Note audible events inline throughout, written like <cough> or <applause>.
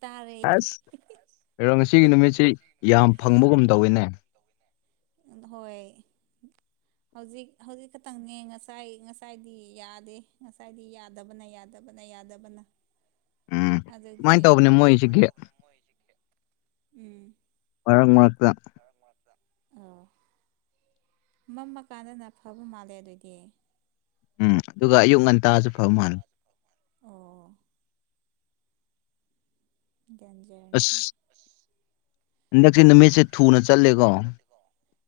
ꯇꯥꯔꯦ ꯑꯁ ꯀꯩꯔꯣ ꯉꯁꯤꯒꯤ ꯅꯨꯃꯤꯠꯁꯤ ꯌꯥꯝ ꯐꯪꯕꯒꯨꯝ ꯇꯧꯋꯤꯅꯦ ꯍꯣꯏ ꯍꯧꯖꯤꯛ ꯍꯧꯖꯤꯛ ꯈꯛꯇꯪꯅꯦ ꯉꯁꯥꯏ ꯉꯁꯥꯏꯗꯤ ꯌꯥꯗꯦ ꯉꯁꯥꯏꯗꯤ ꯌꯥꯗꯕꯅ ꯌꯥ ꯌꯥꯗꯕꯅ ꯌꯥꯗꯕꯅ ꯎꯝ ꯑꯗꯨꯒꯤ ꯁꯨꯃꯥꯏꯅ ꯇꯧꯕꯅꯦ ꯃꯣꯏꯁꯦ ꯒꯦꯞ ꯎꯝ ꯃꯔꯛ ꯃꯔꯛꯇ ꯃꯔꯛ ꯃꯔꯛꯇ ꯑꯣ ꯃꯝꯃꯀꯥꯟꯗꯅ ꯐꯕ ꯃꯥꯜꯂꯦ ꯑꯗꯨꯏꯗꯤ ꯎꯝ ꯑꯗꯨꯒ ꯑꯌꯨꯛ ꯉꯟꯇꯥꯁꯨ ꯐꯕ ꯃꯥꯜꯂꯦ ꯑꯣ ꯗꯦꯟꯖꯔꯅꯤꯍꯦ ꯑꯁ ꯍꯟꯗꯛꯁꯦ ꯅꯨꯃꯤꯠꯁꯦ ꯊꯨꯅ ꯆꯠꯂꯦꯀꯣ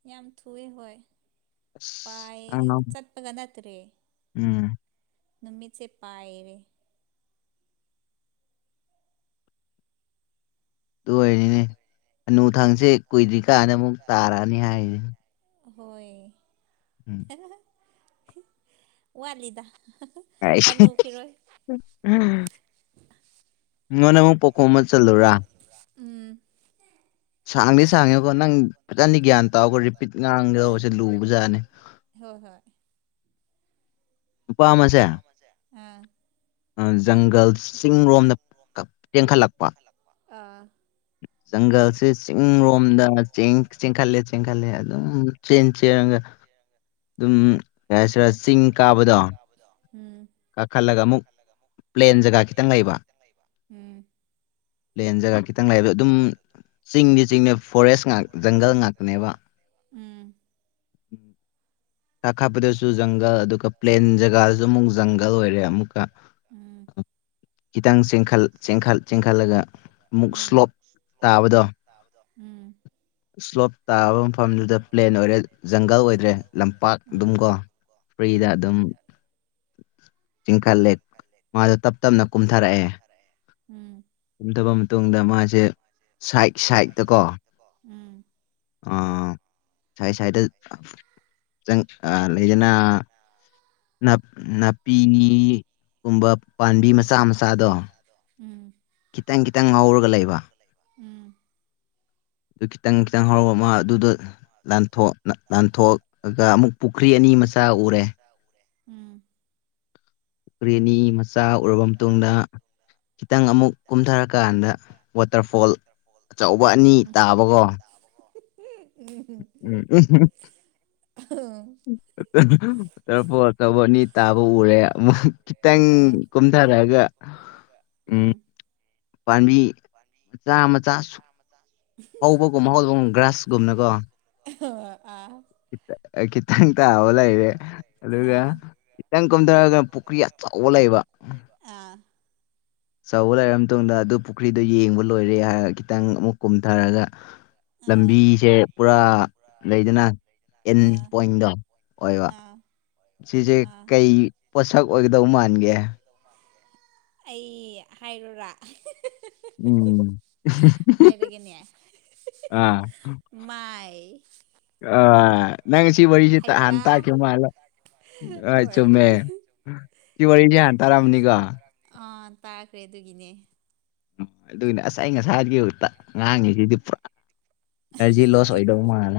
ꯌꯥꯝ ꯊꯨꯏꯌꯦ ꯍꯣꯏ ꯑꯁ ꯄꯥꯏ ꯏꯝ ꯈꯪꯉꯝ ꯆꯠꯄꯒ ꯅꯠꯇ꯭ꯔꯦ ꯎꯝ ꯅꯨꯃꯤꯁꯦ ꯄꯥꯏꯔꯦ ꯑꯗꯨ ꯑꯣꯏꯔꯗꯤꯅꯦ ꯍꯅꯨ ꯊꯪꯁꯦ ꯀꯨꯏꯗ꯭ꯔꯤꯀꯥꯟꯗ ꯑꯃꯨꯛ ꯇꯥꯔꯛꯑꯅꯤ ꯍꯥꯏꯔꯤꯅꯦ ꯍꯣꯏ ꯎꯝ ꯋꯥꯠꯂꯤꯗ ꯑꯩꯁ ꯍꯅꯨꯈꯤꯔꯣꯏ <unintelligible> ꯎꯝ ꯁꯥꯡꯗꯤ ꯁꯥꯡꯉꯦꯀꯣ ꯅꯪ ꯐꯖꯅ ꯒ꯭ꯌꯥꯟ ꯇꯥꯎꯀꯣ ꯔꯤꯄꯤꯠ ꯍꯣꯏ ꯉꯥꯡꯒꯗꯧꯕꯁꯦ ꯂꯨꯕ ꯖꯥꯠꯅꯤ ꯍꯣꯏ ꯍꯣꯏ ꯅꯨꯄꯥ ꯑꯃꯁꯦ ꯑꯥ ꯑꯥ ꯖꯪꯒꯜ ꯆꯤꯡꯔꯣꯝꯗ ꯇꯦꯟꯈꯠꯂꯛꯄ ꯑꯥ ꯖꯡꯒꯜꯁꯤ ꯆꯤꯡꯔꯣꯝꯗ ꯆꯦꯡ ꯆꯦꯟꯈꯠꯂꯦ ꯆꯦꯟꯈꯠꯂꯦ ꯑꯗꯨꯝ ꯆꯦꯟ ꯆꯦꯟꯔꯒ ꯗꯨꯝ <unintelligible> <unintelligible> ꯆꯤꯡ ꯀꯥꯕꯗꯣ ꯎꯝ ꯀꯥꯈꯠꯂꯒ ꯑꯃꯨꯛ ꯄ꯭ꯂꯦꯟ ꯖꯒꯥ ꯈꯤꯇꯪ ꯂꯩꯕ ꯎꯝ ꯄ꯭ꯂꯦꯟ ꯖꯒꯥ ꯈꯤꯇꯪ ꯂꯩꯕ ꯑꯗꯨꯝ ꯆꯤꯡꯗꯤ ꯆꯤꯡꯗ ꯐꯣꯔꯦꯁ ꯖꯪꯒꯜ ꯉꯥꯛꯇꯅꯦꯕ ꯎꯝ ꯀꯥꯈꯠꯄꯗꯁꯨ ꯖꯪꯒꯜ ꯑꯗꯨꯒ ꯄ꯭ꯂꯦꯟ ꯖꯒꯥꯗꯁꯨ ꯑꯃꯨꯛ ꯖꯪꯒꯜ ꯑꯣꯏꯔꯦ ꯑꯃꯨꯛꯀ ꯑꯃꯨꯛ ꯏꯁꯂꯣꯞ <unintelligible> ꯈꯤꯇꯪ ꯆꯦꯟꯈꯜ ꯆꯦꯟꯈꯜ ꯆꯦꯟꯈꯠꯂꯒ ꯑꯃꯨꯛ ꯁ꯭ꯂꯣꯞ ꯇꯥꯕꯗꯣ ꯇꯥꯕꯗꯣ ꯎꯝ ꯁꯂꯣꯞ ꯇꯥꯕ ꯃꯐꯝꯗꯨꯗ ꯄ꯭ꯂꯦꯟ ꯑꯣꯏꯔꯦ ꯖꯪꯒꯜ ꯑꯣꯏꯗ꯭ꯔꯦ ꯂꯝꯄꯥꯛ ꯑꯗꯨꯝ ꯀꯣ ꯑꯅꯤ ꯇꯥꯕꯀꯣ ꯍꯧꯕꯒꯨꯝꯕ ꯐ꯭ꯔꯤꯗ ꯍꯧꯗꯕꯒꯨꯝ ꯑꯗꯨꯝ ꯆꯤꯡꯈꯠꯂꯦ ꯈꯠꯂꯦ ꯃꯥꯗꯣ ꯃꯥꯁꯨ ꯇꯞꯅ ꯇꯞ ꯇꯝꯅ ꯀꯨꯝꯊꯔꯛ ꯑꯦ ꯗꯨꯕ ꯃꯇꯨꯡꯗ ꯃꯥꯁꯦ ꯁꯥꯏꯠ ꯁꯥꯏꯠꯇꯀꯣ ꯑꯥ ꯁꯥꯏ ꯁꯥꯏꯗ ꯖꯡ ꯑ ꯂꯩꯗꯅ ꯅꯥꯞ ꯅꯥꯄꯤꯅꯤ ꯒꯨꯝꯕ ꯎ ꯄꯥꯝꯕꯤ ꯃꯆꯥ ꯃꯆꯥꯗꯣ ꯎꯝ ꯈꯤꯇꯪ ꯈꯤꯇꯪ ꯉꯧꯔꯒ ꯂꯩꯕ ꯎꯝ ꯑꯗꯨ ꯈꯤꯇꯪ ꯈꯤꯇꯪ ꯍꯔꯛꯑ ꯃꯥ ꯗꯨꯗ ꯂꯥꯟꯊꯣꯛ ꯂꯥꯟꯊꯣꯛꯑꯒ ꯑꯃꯨꯛ ꯄꯨꯈ꯭ꯔꯤ ꯑꯅꯤ ꯃꯆꯥ ꯎꯔꯦ ꯎꯝ ꯀꯄꯨꯈꯔꯤ ꯑꯅꯤ ꯃꯆꯥ ꯎꯔꯕ ꯃꯇꯨꯡꯗ ꯈꯤꯇꯪ ꯑꯃꯨꯛ ꯀꯨꯝꯊꯔꯀꯥꯟꯗ ꯋꯥꯇꯔꯐꯣꯜ ꯑꯆꯧꯕ ꯑꯅꯤ ꯇꯥꯕꯀꯣ ꯎꯝ <unintelligible> <unintelligible> ꯑꯅꯤ ꯇꯥꯕ ꯎꯔꯦ ꯑꯃꯨꯛ ꯈꯤꯇꯪ ꯀꯨꯝ ꯊꯔꯛꯑꯒ ꯎꯝ ꯄꯥꯝꯕꯤ ꯄꯥꯟꯕꯤ꯫ ꯆꯥꯃ ꯆꯥ ꯆꯥꯃ ꯆꯥ꯫ ꯍꯧꯕꯒꯨꯝꯕ ꯍꯧꯒ ꯒ꯭ꯔꯥꯁꯒꯨꯝꯅꯀꯣ꯫ <unintelligible> ꯀꯤꯠꯇ ꯈꯤꯠꯇꯪ ꯇꯕ ꯔꯩꯔꯦ ꯑꯗꯨꯒ, ꯈꯤꯇꯪ ꯀꯝꯊꯔꯒꯅ ꯄꯨꯈ꯭ꯔꯤ ꯑꯆꯧꯕ ꯂꯩꯕ꯫ ꯑꯥ ꯆꯧꯕ ꯂꯩꯔ ꯃꯇꯨꯡꯗ ꯑꯗꯨ ꯄꯨꯈ꯭ꯔꯤꯗꯣ ꯌꯦꯡꯕ ꯂꯣꯏꯔꯦ ꯍꯥꯏꯔ ꯈꯤꯇꯪ ꯑꯃꯨꯛ ꯀꯨꯝꯊꯔꯒ, ꯂꯝꯕꯤꯁꯦ ꯄꯨꯔꯥ ꯂꯩꯗꯅ꯫ ꯑꯦꯟ ꯄꯣꯏꯟꯗꯣ ꯑꯣꯏꯕ ꯁꯤꯁꯦ ꯀꯩ ꯄꯣꯠꯁꯛ ꯑꯣꯏꯒꯗꯧ ꯃꯥꯟꯒꯦ? ꯑꯩ ꯍꯥꯏꯔꯣꯔꯥ? ꯎꯝ <unintelligible> ꯑꯥ꯫ ꯃꯥꯏ꯫ ꯑꯥ꯫ ꯅꯪꯁꯤ ꯋꯥꯔꯤꯁꯦ ꯍꯥꯟꯅ ꯍꯩꯕ꯭ꯔꯥ ꯇꯈꯤꯕ ꯃꯥꯜ ꯍꯣꯏ ꯆꯨꯝꯃꯦ꯫ ꯁꯤ ꯋꯥꯔꯤꯁꯦ ꯍꯥꯟ ꯇꯔꯝꯅꯤꯀꯣ꯫ ꯑꯥ ꯇꯥꯈ꯭ꯔꯦ ꯑꯗꯨꯒꯤꯅꯦ꯫ ꯎꯝ ꯑꯗꯨꯅꯦ ꯑꯁ ꯑꯩ ꯉꯁꯥꯏꯗꯒꯤ ꯉꯥꯡꯉꯤꯁꯤꯗꯤ ꯄꯨꯔꯥ ꯑꯦꯅꯔꯖꯤ ꯂꯣꯁ ꯑꯣꯏꯗꯧꯕ ꯃꯥꯜ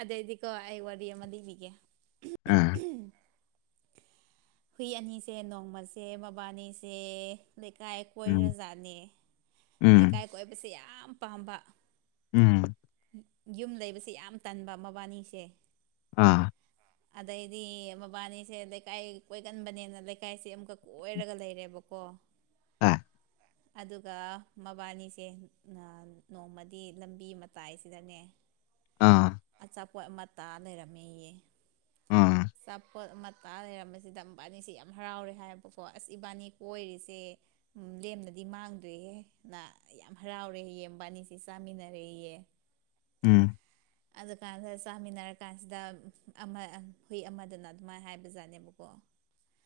ꯑꯗꯩꯗꯤꯀꯣ ꯑꯩ ꯋꯥꯔꯤ ꯑꯃ ꯂꯤꯕꯤꯒꯦ꯫ ꯑꯝ꯫ ꯍꯨꯏ ꯑꯅꯤꯁꯦ ꯅꯣꯡꯃꯁꯦ ꯃꯕꯥꯅꯤꯁꯦ ꯂꯩꯀꯥꯏ ꯎꯝ ꯀꯣꯏꯔꯖꯥꯠꯅꯦ꯫ ꯂꯩꯀꯥꯏ ꯎꯝ ꯀꯣꯏꯕꯁꯦ ꯌꯥꯝ ꯄꯥꯝꯕ꯫ ꯎꯝ꯫ ꯌꯨꯝ ꯂꯩꯕꯁꯦ ꯌꯥꯝ ꯇꯟꯕ ꯃꯕꯥꯅꯤꯁꯦ꯫ ꯑꯥ꯫ ꯑꯗꯩꯗꯤ ꯃꯕꯥꯅꯤꯁꯦ ꯂꯩꯀꯥꯏ ꯀꯣꯏꯒꯟꯕꯅꯦꯅ ꯂꯩꯀꯥꯏꯁꯦ ꯑꯃꯨꯛꯀ ꯀꯣꯏꯔꯒ ꯂꯩꯔꯦꯕꯀꯣ꯫ ꯑꯥ꯫ ꯑꯗꯨꯒ ꯃꯕꯥꯅꯤꯁꯦ ꯅꯣꯡꯃꯗꯤ ꯂꯝꯕꯤ ꯃꯠ ꯇꯥꯏꯁꯤꯗꯅꯦ ꯑꯥ ꯑꯆꯥꯄꯣꯠ ꯑꯃ ꯇꯥ ꯂꯩꯔꯝꯃꯦꯌꯦ꯫ ꯑꯥ꯫ ꯑꯆꯥꯄꯣꯠ ꯑꯃ ꯇꯥ ꯂꯩꯔꯝꯕꯁꯤꯗ ꯃꯕꯥꯟꯅꯤꯁꯦ ꯌꯥꯝ ꯍꯔꯥꯎꯔꯦ ꯍꯥꯏꯌꯦꯕꯀꯣ ꯑꯁ ꯏꯕꯥꯅꯤ ꯀꯣꯏꯔꯤꯁꯦ, ꯂꯦꯝꯅꯗꯤ ꯃꯥꯡꯗ꯭ꯔꯦꯍꯦ ꯅ ꯌꯥꯝ ꯍꯔꯥꯎꯔꯦꯌꯦ ꯌꯦꯟꯕꯥꯅꯤꯁꯤ ꯆꯥꯃꯤꯟꯅꯔꯦꯌꯦ꯫ ꯎꯝ꯫ ꯑꯗꯨꯀꯥꯟꯗ ꯆꯥꯃꯤꯟꯅꯔ ꯀꯥꯟꯁꯤꯗ ꯑꯃ ꯍꯨꯏ ꯑꯃꯗꯅ ꯑꯗꯨꯃꯥꯏꯅ ꯍꯥꯏꯕ ꯖꯥꯠꯅꯦꯕꯀꯣ꯫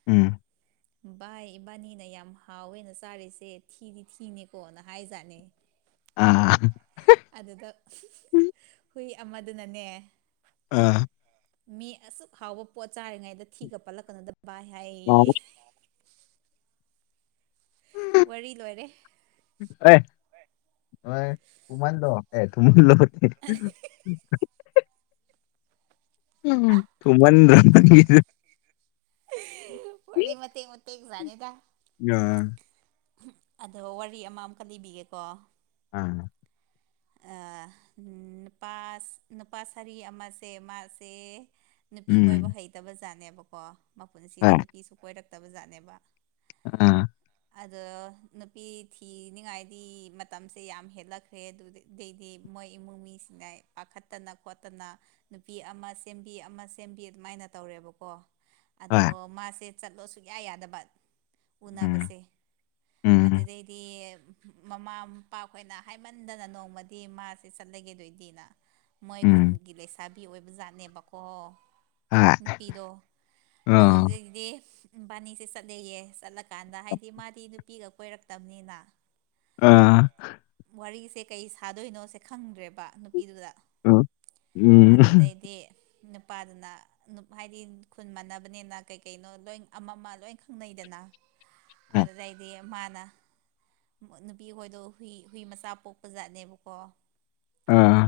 ꯎꯝ ꯚꯥꯏ ꯏꯕꯥꯅꯤꯅ ꯌꯥꯝ ꯍꯥꯎꯋꯦꯅ ꯆꯥꯔꯤꯁꯦ ꯊꯤꯗꯤ ꯊꯤꯅꯦꯀꯣꯅ ꯍꯥꯏꯖꯥꯠꯅꯦ꯫ ꯑꯥ ꯑꯗꯨꯗ ꯍꯨꯏ ꯑꯃꯗꯨꯅꯅꯦ, ꯑꯥ꯫ ꯃꯤ ꯑꯁꯨꯛ ꯍꯥꯎꯕ ꯄꯣꯠ ꯆꯥꯔꯤꯉꯩꯗ ꯊꯤꯒ ꯄꯠꯂꯛꯀꯅꯗꯕ ꯚꯥꯏ ꯍꯥꯏꯌꯦꯌꯦ꯫ ꯋꯥꯔꯤ ꯂꯣꯏꯔꯦ꯫ ꯑꯦ ꯑꯣꯏ ꯎꯨꯃꯥꯟꯂꯣ ꯑꯦ ꯊꯨꯝꯃꯟꯂꯣ <unintelligible> ꯎꯝ ꯊꯨꯃꯟꯗ꯭ꯔꯣ ꯅꯪꯒꯤꯗꯨ <unintelligible> ꯋꯥꯔꯤ ꯃꯇꯦꯛ ꯃꯇꯦꯛ ꯁꯥꯅꯩꯗ <unintelligible> ꯑꯗꯣ ꯋꯥꯔꯤ ꯑꯃ ꯃꯨꯛꯀ ꯂꯤꯕꯤꯒꯦꯀꯣ ꯎꯝ ꯑꯥ ꯅꯨꯄꯥ ꯅꯨꯄꯥ ꯁꯥꯔꯤ ꯑꯃꯁꯦ ꯃꯥꯁꯦ ꯅꯨꯄꯤ ꯀꯣꯏꯕ ꯎꯝ ꯍꯩꯇꯕꯖꯥꯠꯅꯦꯕꯀꯣ ꯃꯄꯨꯟꯁꯤꯗ ꯍꯣꯏ ꯅꯨꯄꯤꯁꯨ ꯀꯣꯏꯔꯛꯇꯕꯖꯥꯠꯅꯦꯕ ꯑꯥ ꯑꯗꯣ ꯅꯨꯄꯤ ꯊꯤꯅꯤꯡꯉꯥꯏꯗꯤ ꯃꯇꯝꯁꯦ ꯌꯥꯝ ꯍꯦꯜꯂꯛꯈ꯭ꯔꯦ ꯑꯗꯨꯗꯤ ꯗꯩꯗꯤ ꯃꯣꯏ ꯏꯃꯨꯡ ꯃꯤꯁꯤꯡꯅ ꯄꯥꯈꯠꯇꯅ ꯈꯣꯠꯇꯅ ꯅꯨꯄꯤ ꯑꯃ ꯁꯦꯝꯕꯤ ꯑꯃ ꯁꯦꯝꯕꯤ ꯑꯗꯨꯃꯥꯏꯅ ꯇꯧꯔꯦꯕꯀꯣ ꯑꯗꯣ ꯍꯣꯏ ꯃꯥꯁꯦ ꯆꯠꯂꯣ ꯁꯨꯛꯌꯥ ꯌꯥꯗꯕ ꯎꯅꯕꯁꯦ ꯎꯝ ꯎꯝ ꯑꯗꯨꯗꯩꯗꯤ ꯑꯦ ꯃꯃꯥ ꯃꯄꯥꯈꯣꯏꯅ ꯍꯥꯏꯃꯟꯗꯅ ꯅꯣꯡꯃꯗꯤ ꯃꯥꯁꯦ ꯆꯠꯂꯒꯦ ꯗꯣꯏꯗꯤꯅ ꯃꯣꯏ ꯎꯝ ꯈꯨꯟꯒꯤ ꯂꯩꯁꯥꯕꯤ ꯑꯣꯏꯕ ꯖꯥꯠꯅꯦꯕꯀꯣ ꯑꯥ ꯅꯨꯄꯤꯗꯣ ꯑꯗꯨꯗꯩꯗꯤ ꯏꯕꯥꯅꯤꯁꯦ ꯆꯠꯂꯦꯌꯦ ꯆꯠꯂꯀꯥꯟꯗ ꯍꯥꯏꯗ ꯗꯤ ꯃꯥꯗꯤ ꯅꯨ ꯄꯤꯒ ꯀꯣꯏꯔꯛꯇꯕꯅꯤꯅ ꯑꯥ ꯋꯥꯔꯤꯁꯦ ꯀꯩ ꯁꯥꯗꯣꯏꯅꯣꯁꯦ ꯈꯪꯗ꯭ꯔꯦꯕ ꯅꯨꯄꯤꯗꯨꯗ ꯑ ꯎꯝ <unintelligible> ꯗꯦ ꯅꯨꯄꯥꯗꯨꯅ ꯅꯨꯞ ꯍꯥꯏꯗꯤ ꯈꯨꯟ ꯃꯥꯟꯅꯕꯅꯤꯅ ꯀꯩ ꯀꯩꯅꯣ ꯂꯣꯏ ꯑꯃꯃ ꯂꯣꯏ ꯈꯪꯅꯩꯗꯅ ꯑꯗꯨꯗꯩꯗꯤ ꯃꯥꯅ ꯅꯨꯄꯤ ꯍꯣꯏꯗꯣ ꯍꯨꯏ ꯍꯨꯏ ꯃꯆꯥ ꯄꯣꯛꯄ ꯖꯥꯠꯅꯦꯕꯀꯣ ꯑꯥ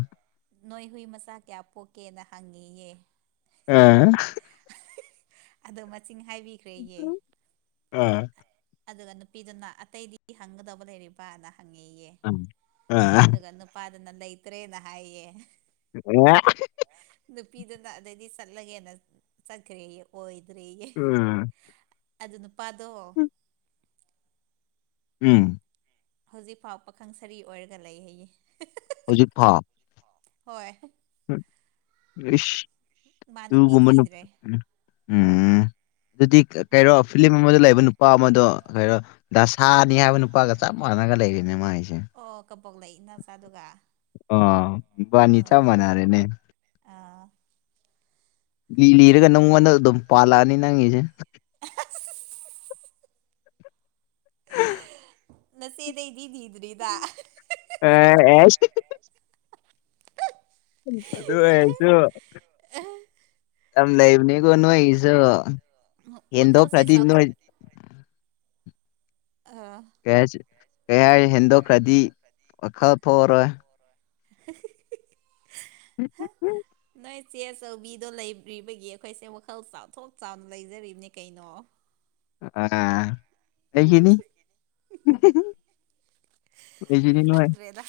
ꯅꯣꯏ ꯍꯨꯏ ꯃꯆꯥ ꯀꯌꯥ ꯄꯣꯛꯀꯦꯅ ꯍꯪꯉꯦꯌꯦ ꯑ <unintelligible> <unintelligible> ꯑꯗꯣ ꯃꯁꯤꯡ ꯍꯥꯏꯕꯤꯈ꯭ꯔꯦꯌꯦ ꯑꯗꯨꯒ ꯅꯨꯄꯤꯗꯨꯅ ꯑꯇꯩꯗꯤ ꯍꯪꯒꯗꯕ ꯂꯩꯔꯤꯕꯅ ꯍꯪꯉꯦꯌꯦ ꯑꯗꯨꯒ ꯅꯨ ꯄꯥ ꯗꯨꯅ ꯂꯩꯇ꯭ꯔꯦ ꯅ ꯍꯥꯏꯌꯦꯌꯦ <unintelligible> ꯅꯨꯄꯤꯗꯨꯅ ꯑꯗꯩꯗꯤ ꯆꯠꯂꯒꯦꯅ ꯆꯠꯈ꯭ꯔꯦꯌꯦ ꯑꯣꯏꯗ꯭ꯔꯦꯌꯦ ꯑꯗꯨ ꯅꯨꯄꯥꯗꯣ ꯎꯝ ꯍꯧꯖꯤꯛꯐꯥꯎ ꯄꯥꯈꯪ ꯁꯔꯤ ꯑꯣꯏꯔꯒ ꯂꯩ ꯍꯥꯏꯌꯦ ꯍꯧꯖꯤꯛ ꯐꯥꯎ ꯍꯣꯏ ꯍꯝ ꯏꯁ ꯃꯥ ꯅꯨꯄꯤ ꯗꯨꯒꯨꯝꯕ ꯅꯨꯞ ꯊꯤꯗ꯭ꯔꯦ ꯎꯝ ꯑꯗꯨꯗꯤ ꯎꯝ ꯀꯩꯔꯣ ꯐꯤꯂꯤꯝ ꯑꯃꯗ ꯂꯩꯕ ꯅꯨꯄꯥ ꯑꯃꯗꯣ ꯀꯩꯔꯣ ꯗꯁꯥꯅꯤ ꯍꯥꯏꯕ ꯅꯨꯄꯥꯒ ꯆꯞ ꯃꯥꯟꯅꯔꯒ ꯂꯩꯔꯦꯅꯦ ꯃꯥꯏꯖꯦ ꯑꯣ ꯀꯕꯣꯛꯂꯩ ꯏꯅꯥꯎꯆꯥꯗꯨꯒ ꯑꯥ ꯏꯕꯥꯟꯅꯤ ꯆꯞ ꯑꯣ ꯃꯥꯟꯅꯥꯔꯦꯅꯦ ꯑꯥ ꯂꯤ ꯂꯤꯔꯒ ꯅꯪꯉꯣꯟꯗ ꯑꯗꯨꯝ ꯄꯥꯜꯂꯛꯑꯅꯤ ꯅꯪꯒꯤꯁꯦ ꯑꯁ ꯅꯆꯦꯗꯩꯗꯤ ꯂꯤꯗ꯭ꯔꯤꯗ ꯑꯦ ꯑꯦꯁ ꯑꯗꯨ ꯑꯣꯢꯔꯁꯨ ꯌꯥꯝ ꯂꯩꯕꯅꯦꯀꯣ ꯅꯣꯏꯒꯤꯁꯨ ꯍꯦꯟꯗꯣꯛ ꯋꯥꯈꯜꯁꯦ ꯈ꯭ꯔꯗꯤ ꯆꯥꯎꯊꯣꯛ ꯅꯣꯏ ꯑꯥ ꯀꯩ ꯍꯥꯏ ꯀꯩ ꯍꯥꯢꯁꯤ ꯍꯦꯟꯗꯣꯛꯈ꯭ꯔꯗꯤ ꯋꯥꯈꯜ ꯊꯣꯛꯑꯔꯣꯏ <unintelligible> ꯎꯝ ꯎꯝ ꯎꯝ ꯅꯣꯏ ꯆꯦ ꯑꯆꯧꯕꯤꯗꯣ ꯂꯩꯔꯤꯕꯒꯤ ꯑꯩꯈꯣꯏꯁꯦ ꯋꯥꯈꯜ ꯆꯥꯎꯊꯣꯛ ꯆꯥꯎꯅ ꯂꯩꯖꯔꯤꯕꯅꯦ ꯀꯩꯅꯣ ꯑꯥ ꯑꯩꯒꯤꯅꯤ ꯑꯩꯒꯤꯅꯤ ꯅꯣꯏ ꯈꯪꯗ꯭ꯔꯦꯗ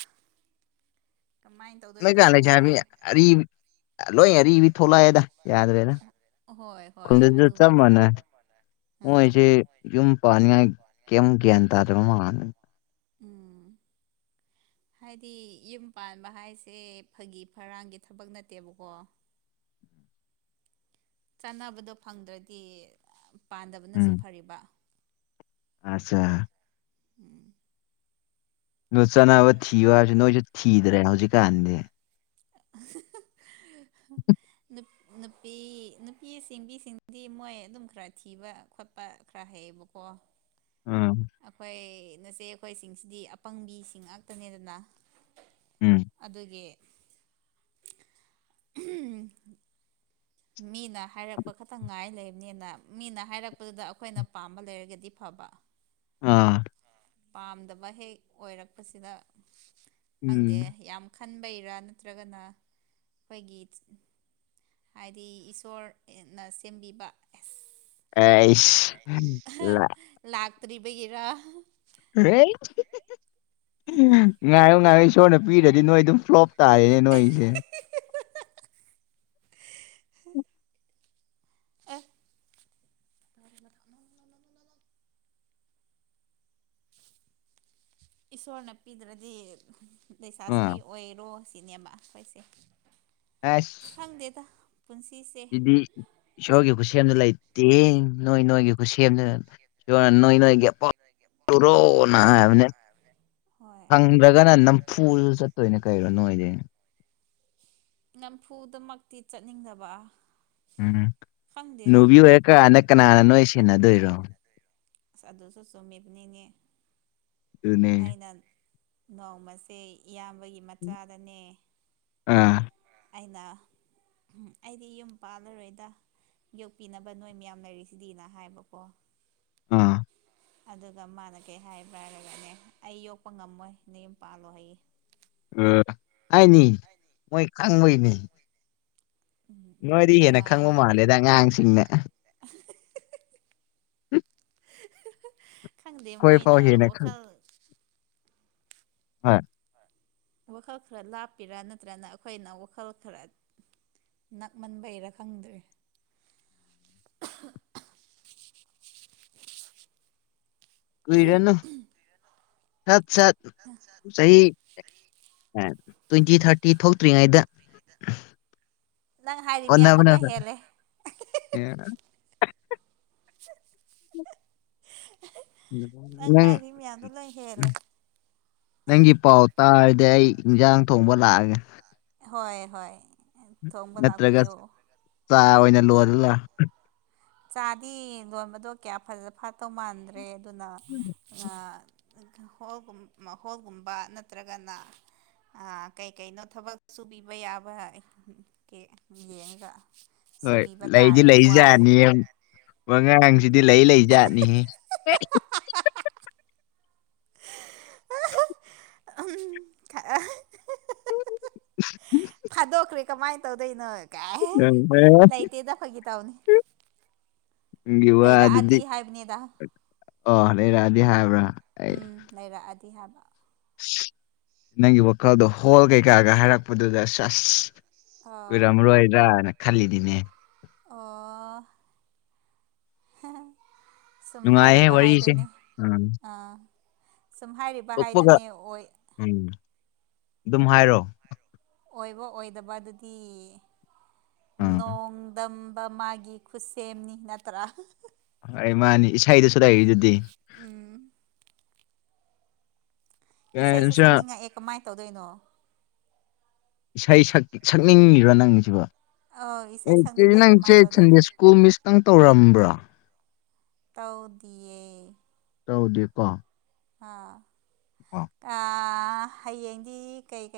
ꯀꯃꯥꯏ ꯃꯩꯀꯥ ꯂꯩꯁꯥꯕꯤ ꯑꯔꯤ ꯂꯣꯏ ꯑꯔꯤꯕꯤ ꯊꯣꯛꯂꯛꯑꯦꯗ ꯌꯥꯗ꯭ꯔꯦꯗ ꯍꯣꯏ ꯍꯣꯏ ꯈꯨꯜꯗꯁꯨ ꯆꯞ ꯑꯗꯨꯕꯨꯗꯤ ꯃꯥꯟꯅꯩ ꯎꯝ ꯃꯣꯏꯁꯦ ꯌꯨꯝ ꯄꯥꯅꯤꯡꯉꯥꯏ ꯀꯩꯝ ꯒ꯭ꯌꯥꯟ ꯇꯥꯗꯔꯕ ꯃꯥꯜꯂꯦ ꯎꯝ <inaudible> ꯍꯥꯏꯗꯤ ꯌꯨꯝ ꯄꯥꯟꯕ ꯍꯥꯏꯁꯦ ꯐꯥꯒꯤ ꯐꯔꯥꯡꯒꯤ ꯊꯕꯛ ꯅꯠꯇꯦꯕꯀꯣ ꯆꯥꯅꯕꯗꯣ ꯐꯪꯗ꯭ꯔꯗꯤ ꯄꯥꯟꯗꯕꯅꯁꯨ ꯐꯔꯤꯕ ꯑꯆꯥ ꯎꯝ ꯑꯗꯣ ꯆꯅꯕ ꯊꯤꯌꯨ ꯍꯥꯏꯔꯁꯨ ꯅꯣꯏꯁꯨ ꯊꯤꯗ꯭ꯔꯦ ꯍꯧꯖꯤꯛ ꯀꯥꯟꯗꯤ <unintelligible> ꯅꯨꯄꯤ ꯅꯨꯄꯤ ꯁꯤꯡꯕꯤꯁꯤꯡꯗꯤ ꯃꯣꯏ ꯑꯗꯨꯝ ꯈꯔ ꯊꯤꯕ ꯈꯣꯠꯄ ꯈꯔ ꯍꯩꯌꯦꯕꯀꯣ ꯑꯥ ꯑꯩꯈꯣꯏ ꯅꯆꯦ ꯑꯩꯈꯣꯏꯁꯤꯡꯁꯤꯗꯤ ꯑꯄꯪꯕꯤꯁꯤꯡ ꯉꯥꯛꯇꯅꯦꯗꯅ ꯎꯝ ꯑꯗꯨꯒꯤ ꯎꯝ ꯃꯤꯅ ꯍꯥꯏꯔꯛꯄ ꯈꯛꯇꯪ ꯉꯥꯏ ꯂꯩꯕꯅꯤꯅ ꯃꯤꯅ ꯍꯥꯏꯔꯛꯄꯗꯨꯗ ꯑꯩꯈꯣꯏꯅ ꯄꯥꯝꯕ ꯂꯩꯔꯒꯗꯤ ꯐꯕ ꯑꯥ ꯄꯥꯝꯗꯕ ꯍꯦꯛ ꯑꯣꯏꯔꯛꯄꯁꯤꯗ ꯈꯪꯗꯦ ꯎꯝ ꯌꯥꯝ ꯈꯟꯕꯩꯔꯥ ꯅꯠꯇ꯭ꯔꯒꯅ ꯑꯩꯈꯣꯏꯒꯤ ꯍꯥꯏꯗꯤ ꯏꯁꯣꯔꯅ ꯁꯦꯝꯕꯤꯕ ꯑꯦꯁ ꯑꯩꯁ ꯂꯛ ꯂꯥꯛꯇ꯭ꯔꯤꯕꯒꯤꯔ <unintelligible> ꯉꯥꯏꯌꯣ ꯉꯥꯏꯌꯣ ꯏꯁꯣꯔꯅ ꯄꯤꯗꯔꯥꯗꯤ ꯅꯣꯏ ꯑꯗꯨꯝ ꯐ꯭ꯂꯣꯞ ꯇꯥꯔꯦ ꯅꯣꯏꯁꯦ ꯑꯦ <unintelligible> ꯏꯁꯣꯔꯅ ꯄꯤꯗ꯭ꯔꯥꯗꯤ ꯂꯩꯁꯥꯥ ꯑꯥ ꯁꯥꯔꯤ ꯑꯣꯏꯔꯣ ꯁꯤꯅꯦꯕ ꯑꯩꯈꯣꯏꯁꯦ ꯑꯦꯁ ꯈꯪꯗꯦꯗ ꯄꯨꯟꯁꯤꯁꯦ ꯁꯤꯗꯤ ꯏꯁꯣꯔꯒꯤ ꯈꯨꯠꯁꯦꯝꯗ ꯂꯩꯇꯦ ꯅꯣꯏ ꯅꯣꯏꯒꯤ ꯈꯨꯁꯝꯗꯨꯅ ꯅꯣꯏ ꯅꯣꯏꯒꯤ ꯑꯄꯥꯝꯕ ꯇꯧꯔꯣꯅ ꯍꯥꯏꯕꯅꯦ ꯌꯥꯕꯅꯦ ꯐꯪꯗ꯭ꯔꯒꯅ ꯅꯝꯐꯨꯗ ꯆꯠꯇꯣꯏꯅꯦ ꯀꯩꯅꯣ ꯅꯣꯏꯗꯤ ꯅꯝꯐꯨꯗꯃꯛꯇꯤ ꯆꯠꯅꯤꯡꯗꯕ ꯎꯝ ꯈꯪꯗꯦꯗ ꯍꯅꯨꯕꯤ ꯑꯣꯏꯔ ꯀꯥꯟꯗ ꯀꯅꯥꯅ ꯅꯣꯏ ꯁꯦꯟꯅꯗꯣꯏꯔꯣ ꯑꯁ ꯑꯗꯨꯁꯨ ꯆꯨꯝꯃꯤꯕꯅꯤꯅꯦ ꯑꯗꯨꯅꯦ ꯑꯩꯅ ꯅꯣꯡꯃꯁꯦ ꯏꯌꯥꯝꯕꯒꯤ ꯃꯆꯥꯗꯅꯦ ꯑꯥ ꯑꯩꯅ ꯑꯩꯗꯤ ꯌꯨꯝ ꯄꯥꯜꯂꯔꯣꯏꯗ ꯌꯣꯛꯄꯤꯅꯕ ꯅꯣꯏ ꯃꯌꯥꯝ ꯂꯩꯔꯤꯁꯤꯗꯤꯅ ꯍꯥꯏꯕꯀꯣ ꯑꯥ ꯑꯗꯨꯒ ꯃꯥꯅ ꯀꯩ ꯍꯥꯏꯕ꯭ꯔꯥ ꯍꯥꯏꯔꯒꯅꯦ ꯑꯩ ꯌꯣꯛꯄ ꯉꯝꯃꯣꯏ ꯅꯌꯨꯝ ꯄꯥꯜꯂꯣ ꯍꯥꯏꯌꯦ ꯎꯝ ꯍꯥꯏꯅꯤ ꯃꯣꯏ ꯈꯪꯕꯩꯅꯦ ꯎꯝ ꯅꯣꯏꯗꯒꯤ ꯍꯦꯟꯅ ꯕꯦꯔꯥꯅꯤ ꯈꯪꯕ ꯃꯥꯜꯂꯦꯗ ꯑꯉꯥꯡꯁꯤꯡꯅ <inaudible> ꯎꯝ <inaudible> ꯈꯪꯗꯦ ꯃꯣꯏꯅ ꯍꯦꯟꯅ ꯈꯪ ꯋꯥꯈꯜ ꯍꯣꯏ ꯋꯥꯈꯜ ꯈꯔ ꯂꯥꯞꯄꯤꯔꯥ ꯅꯠꯇ꯭ꯔꯒꯅ ꯑꯩꯈꯣꯏꯅ ꯋꯥꯈꯜ ꯈꯔ ꯅꯛꯃꯟꯕꯩꯔꯥ ꯈꯪꯗ꯭ꯔꯦ ꯀꯨꯏꯔꯅꯨ ꯁꯠ ꯁꯠ ꯁꯠ ꯁꯠ ꯆꯍꯤ ꯇ꯭ꯋꯦꯟꯇꯤ ꯊꯔꯇꯤ ꯊꯣꯛꯇ꯭ꯔꯤꯉꯩꯗ ꯅꯪ ꯍꯥꯏꯔꯤ ꯃꯌꯥꯝꯗꯣ ꯂꯣꯏ ꯑꯣꯟꯅꯕꯅꯦꯕ ꯍꯦꯜꯂꯦ ꯑꯦ ꯅꯪ ꯍꯥꯏꯔꯤ ꯃꯌꯥꯝꯗꯣ ꯂꯣꯏ ꯍꯦꯜꯂꯦ ꯅꯪꯒꯤ ꯄꯥꯎ ꯇꯥꯔꯗꯤ ꯑꯩ ꯏꯟꯁꯥꯡ ꯊꯣꯡꯕ ꯂꯥꯛꯑꯒꯦ ꯍꯣꯏ ꯍꯣꯏ ꯊꯣꯡꯕ ꯅꯠꯇ꯭ꯔꯒ ꯂꯥꯛꯄꯤꯌꯣ ꯆꯥ ꯑꯣꯏꯅ ꯂꯣꯟꯂꯨꯔꯥ ꯆꯥꯗꯤ ꯂꯣꯟꯕꯗꯣ ꯀꯌꯥ ꯐꯖ ꯐꯠꯇꯧ ꯃꯥꯟꯗ꯭ꯔꯦ ꯑꯗꯨꯅ ꯑꯥ ꯍꯣꯜꯒꯨꯝ ꯍꯣꯜꯒꯨꯝꯕ ꯅꯠꯇ꯭ꯔꯒꯅ ꯑꯥ ꯀꯩꯀꯩꯅꯣ ꯊꯕꯛ ꯁꯨꯕꯤꯕ ꯌꯥꯕ ꯀꯦ ꯌꯦꯡꯉꯒ ꯍꯣꯏ ꯁꯨꯕꯤꯕ ꯂꯩꯗꯤ ꯇꯥꯔꯦ ꯂꯩ ꯋꯥꯔꯁꯨ ꯖꯥꯠꯅꯤꯍꯦ ꯋꯥꯉꯥꯡꯁꯤꯗꯤ ꯂꯩ ꯂꯩ ꯖꯥꯠꯅꯤꯍꯦ <inaudible> ꯊꯥꯗꯣꯛꯈ꯭ꯔꯦ ꯀꯃꯥꯏꯅ ꯇꯧꯗꯣꯏꯅꯣ ꯀꯥꯏ ꯎꯝ, ꯂꯥꯏꯇꯦꯗ ꯐꯒꯤ ꯇꯧꯕꯅꯤ ꯃꯤꯋꯥꯗꯨꯗꯤ ꯍꯥꯏꯕꯅꯤꯗ ꯑꯣ ꯂꯩꯔꯛꯑꯗꯤ ꯍꯥꯏꯕ꯭ꯔꯥ ꯑꯩ ꯎꯝ ꯂꯩꯔꯛꯑꯗꯤ ꯍꯥꯏꯕ ꯅꯪꯒꯤ ꯋꯥꯈꯜꯗꯣ ꯍꯣꯜ ꯀꯩꯀꯥꯒ ꯍꯥꯏꯔꯛꯄꯗꯨꯗ ꯑꯁ ꯑ ꯀꯨꯏꯔꯝꯔꯣꯏꯗ꯭ꯔꯥꯅ ꯈꯜꯂꯤꯅꯤꯅꯦ ꯑꯣ ꯁꯨꯝ ꯅꯨꯡꯉꯥꯏꯍꯦ ꯍꯥꯏꯔꯤꯕ ꯋꯥꯔꯤꯁꯦ ꯍꯥꯏꯗꯨꯅꯦ ꯎꯝ ꯑꯥ ꯁꯨꯝ ꯍꯥꯏꯔꯤꯕ ꯇꯣꯛꯄꯒ ꯍꯥꯏꯗꯨꯅꯦ ꯑꯣꯏ ꯎꯝ ꯑꯗꯨꯝ ꯍꯥꯏꯔꯣ ꯑꯣꯏꯕ ꯑꯣꯏꯗꯕ ꯑꯗꯨꯗꯤ ꯎꯝ ꯅꯣꯡꯗꯝꯕ ꯃꯥꯒꯤ ꯈꯨꯠꯁꯦꯝꯅꯤ ꯅꯠꯇ꯭ꯔꯥ ꯑꯩ ꯃꯥꯅꯤ ꯏꯁꯩꯗꯁꯨ ꯂꯩꯔꯤꯗꯨꯗꯤ ꯎꯝ ꯏꯁꯩꯁꯨ ꯀꯩꯅꯣ ꯁꯛꯅꯤꯡꯉꯛꯑꯦ ꯀꯃꯥꯏꯅ ꯇꯧꯗꯣꯏꯅꯣ ꯏꯁꯩ ꯁꯛꯅꯤꯡꯉꯤꯔꯣ ꯅꯪꯁꯤꯕꫭ ꯑꯧ ꯑꯦ ꯏꯁꯩ ꯏꯆꯦ ꯁꯛꯅꯤꯡꯉꯦ ꯅꯪ ꯏꯆꯦ ꯀꯃꯥꯏꯅ ꯇꯧꯗꯣꯏꯅꯣ ꯁꯟꯗꯦꯁꯀꯨ ꯃꯤꯁ ꯈꯤꯇꯪ ꯇꯧꯔꯝꯕ꯭ꯔꯥ ꯇꯧꯗꯤꯌꯦ ꯇꯧꯗꯦꯀꯣ ꯍꯥ ꯑꯣ ꯑꯥ ꯍꯌꯦꯡꯗꯤ ꯀꯩ ꯀꯩ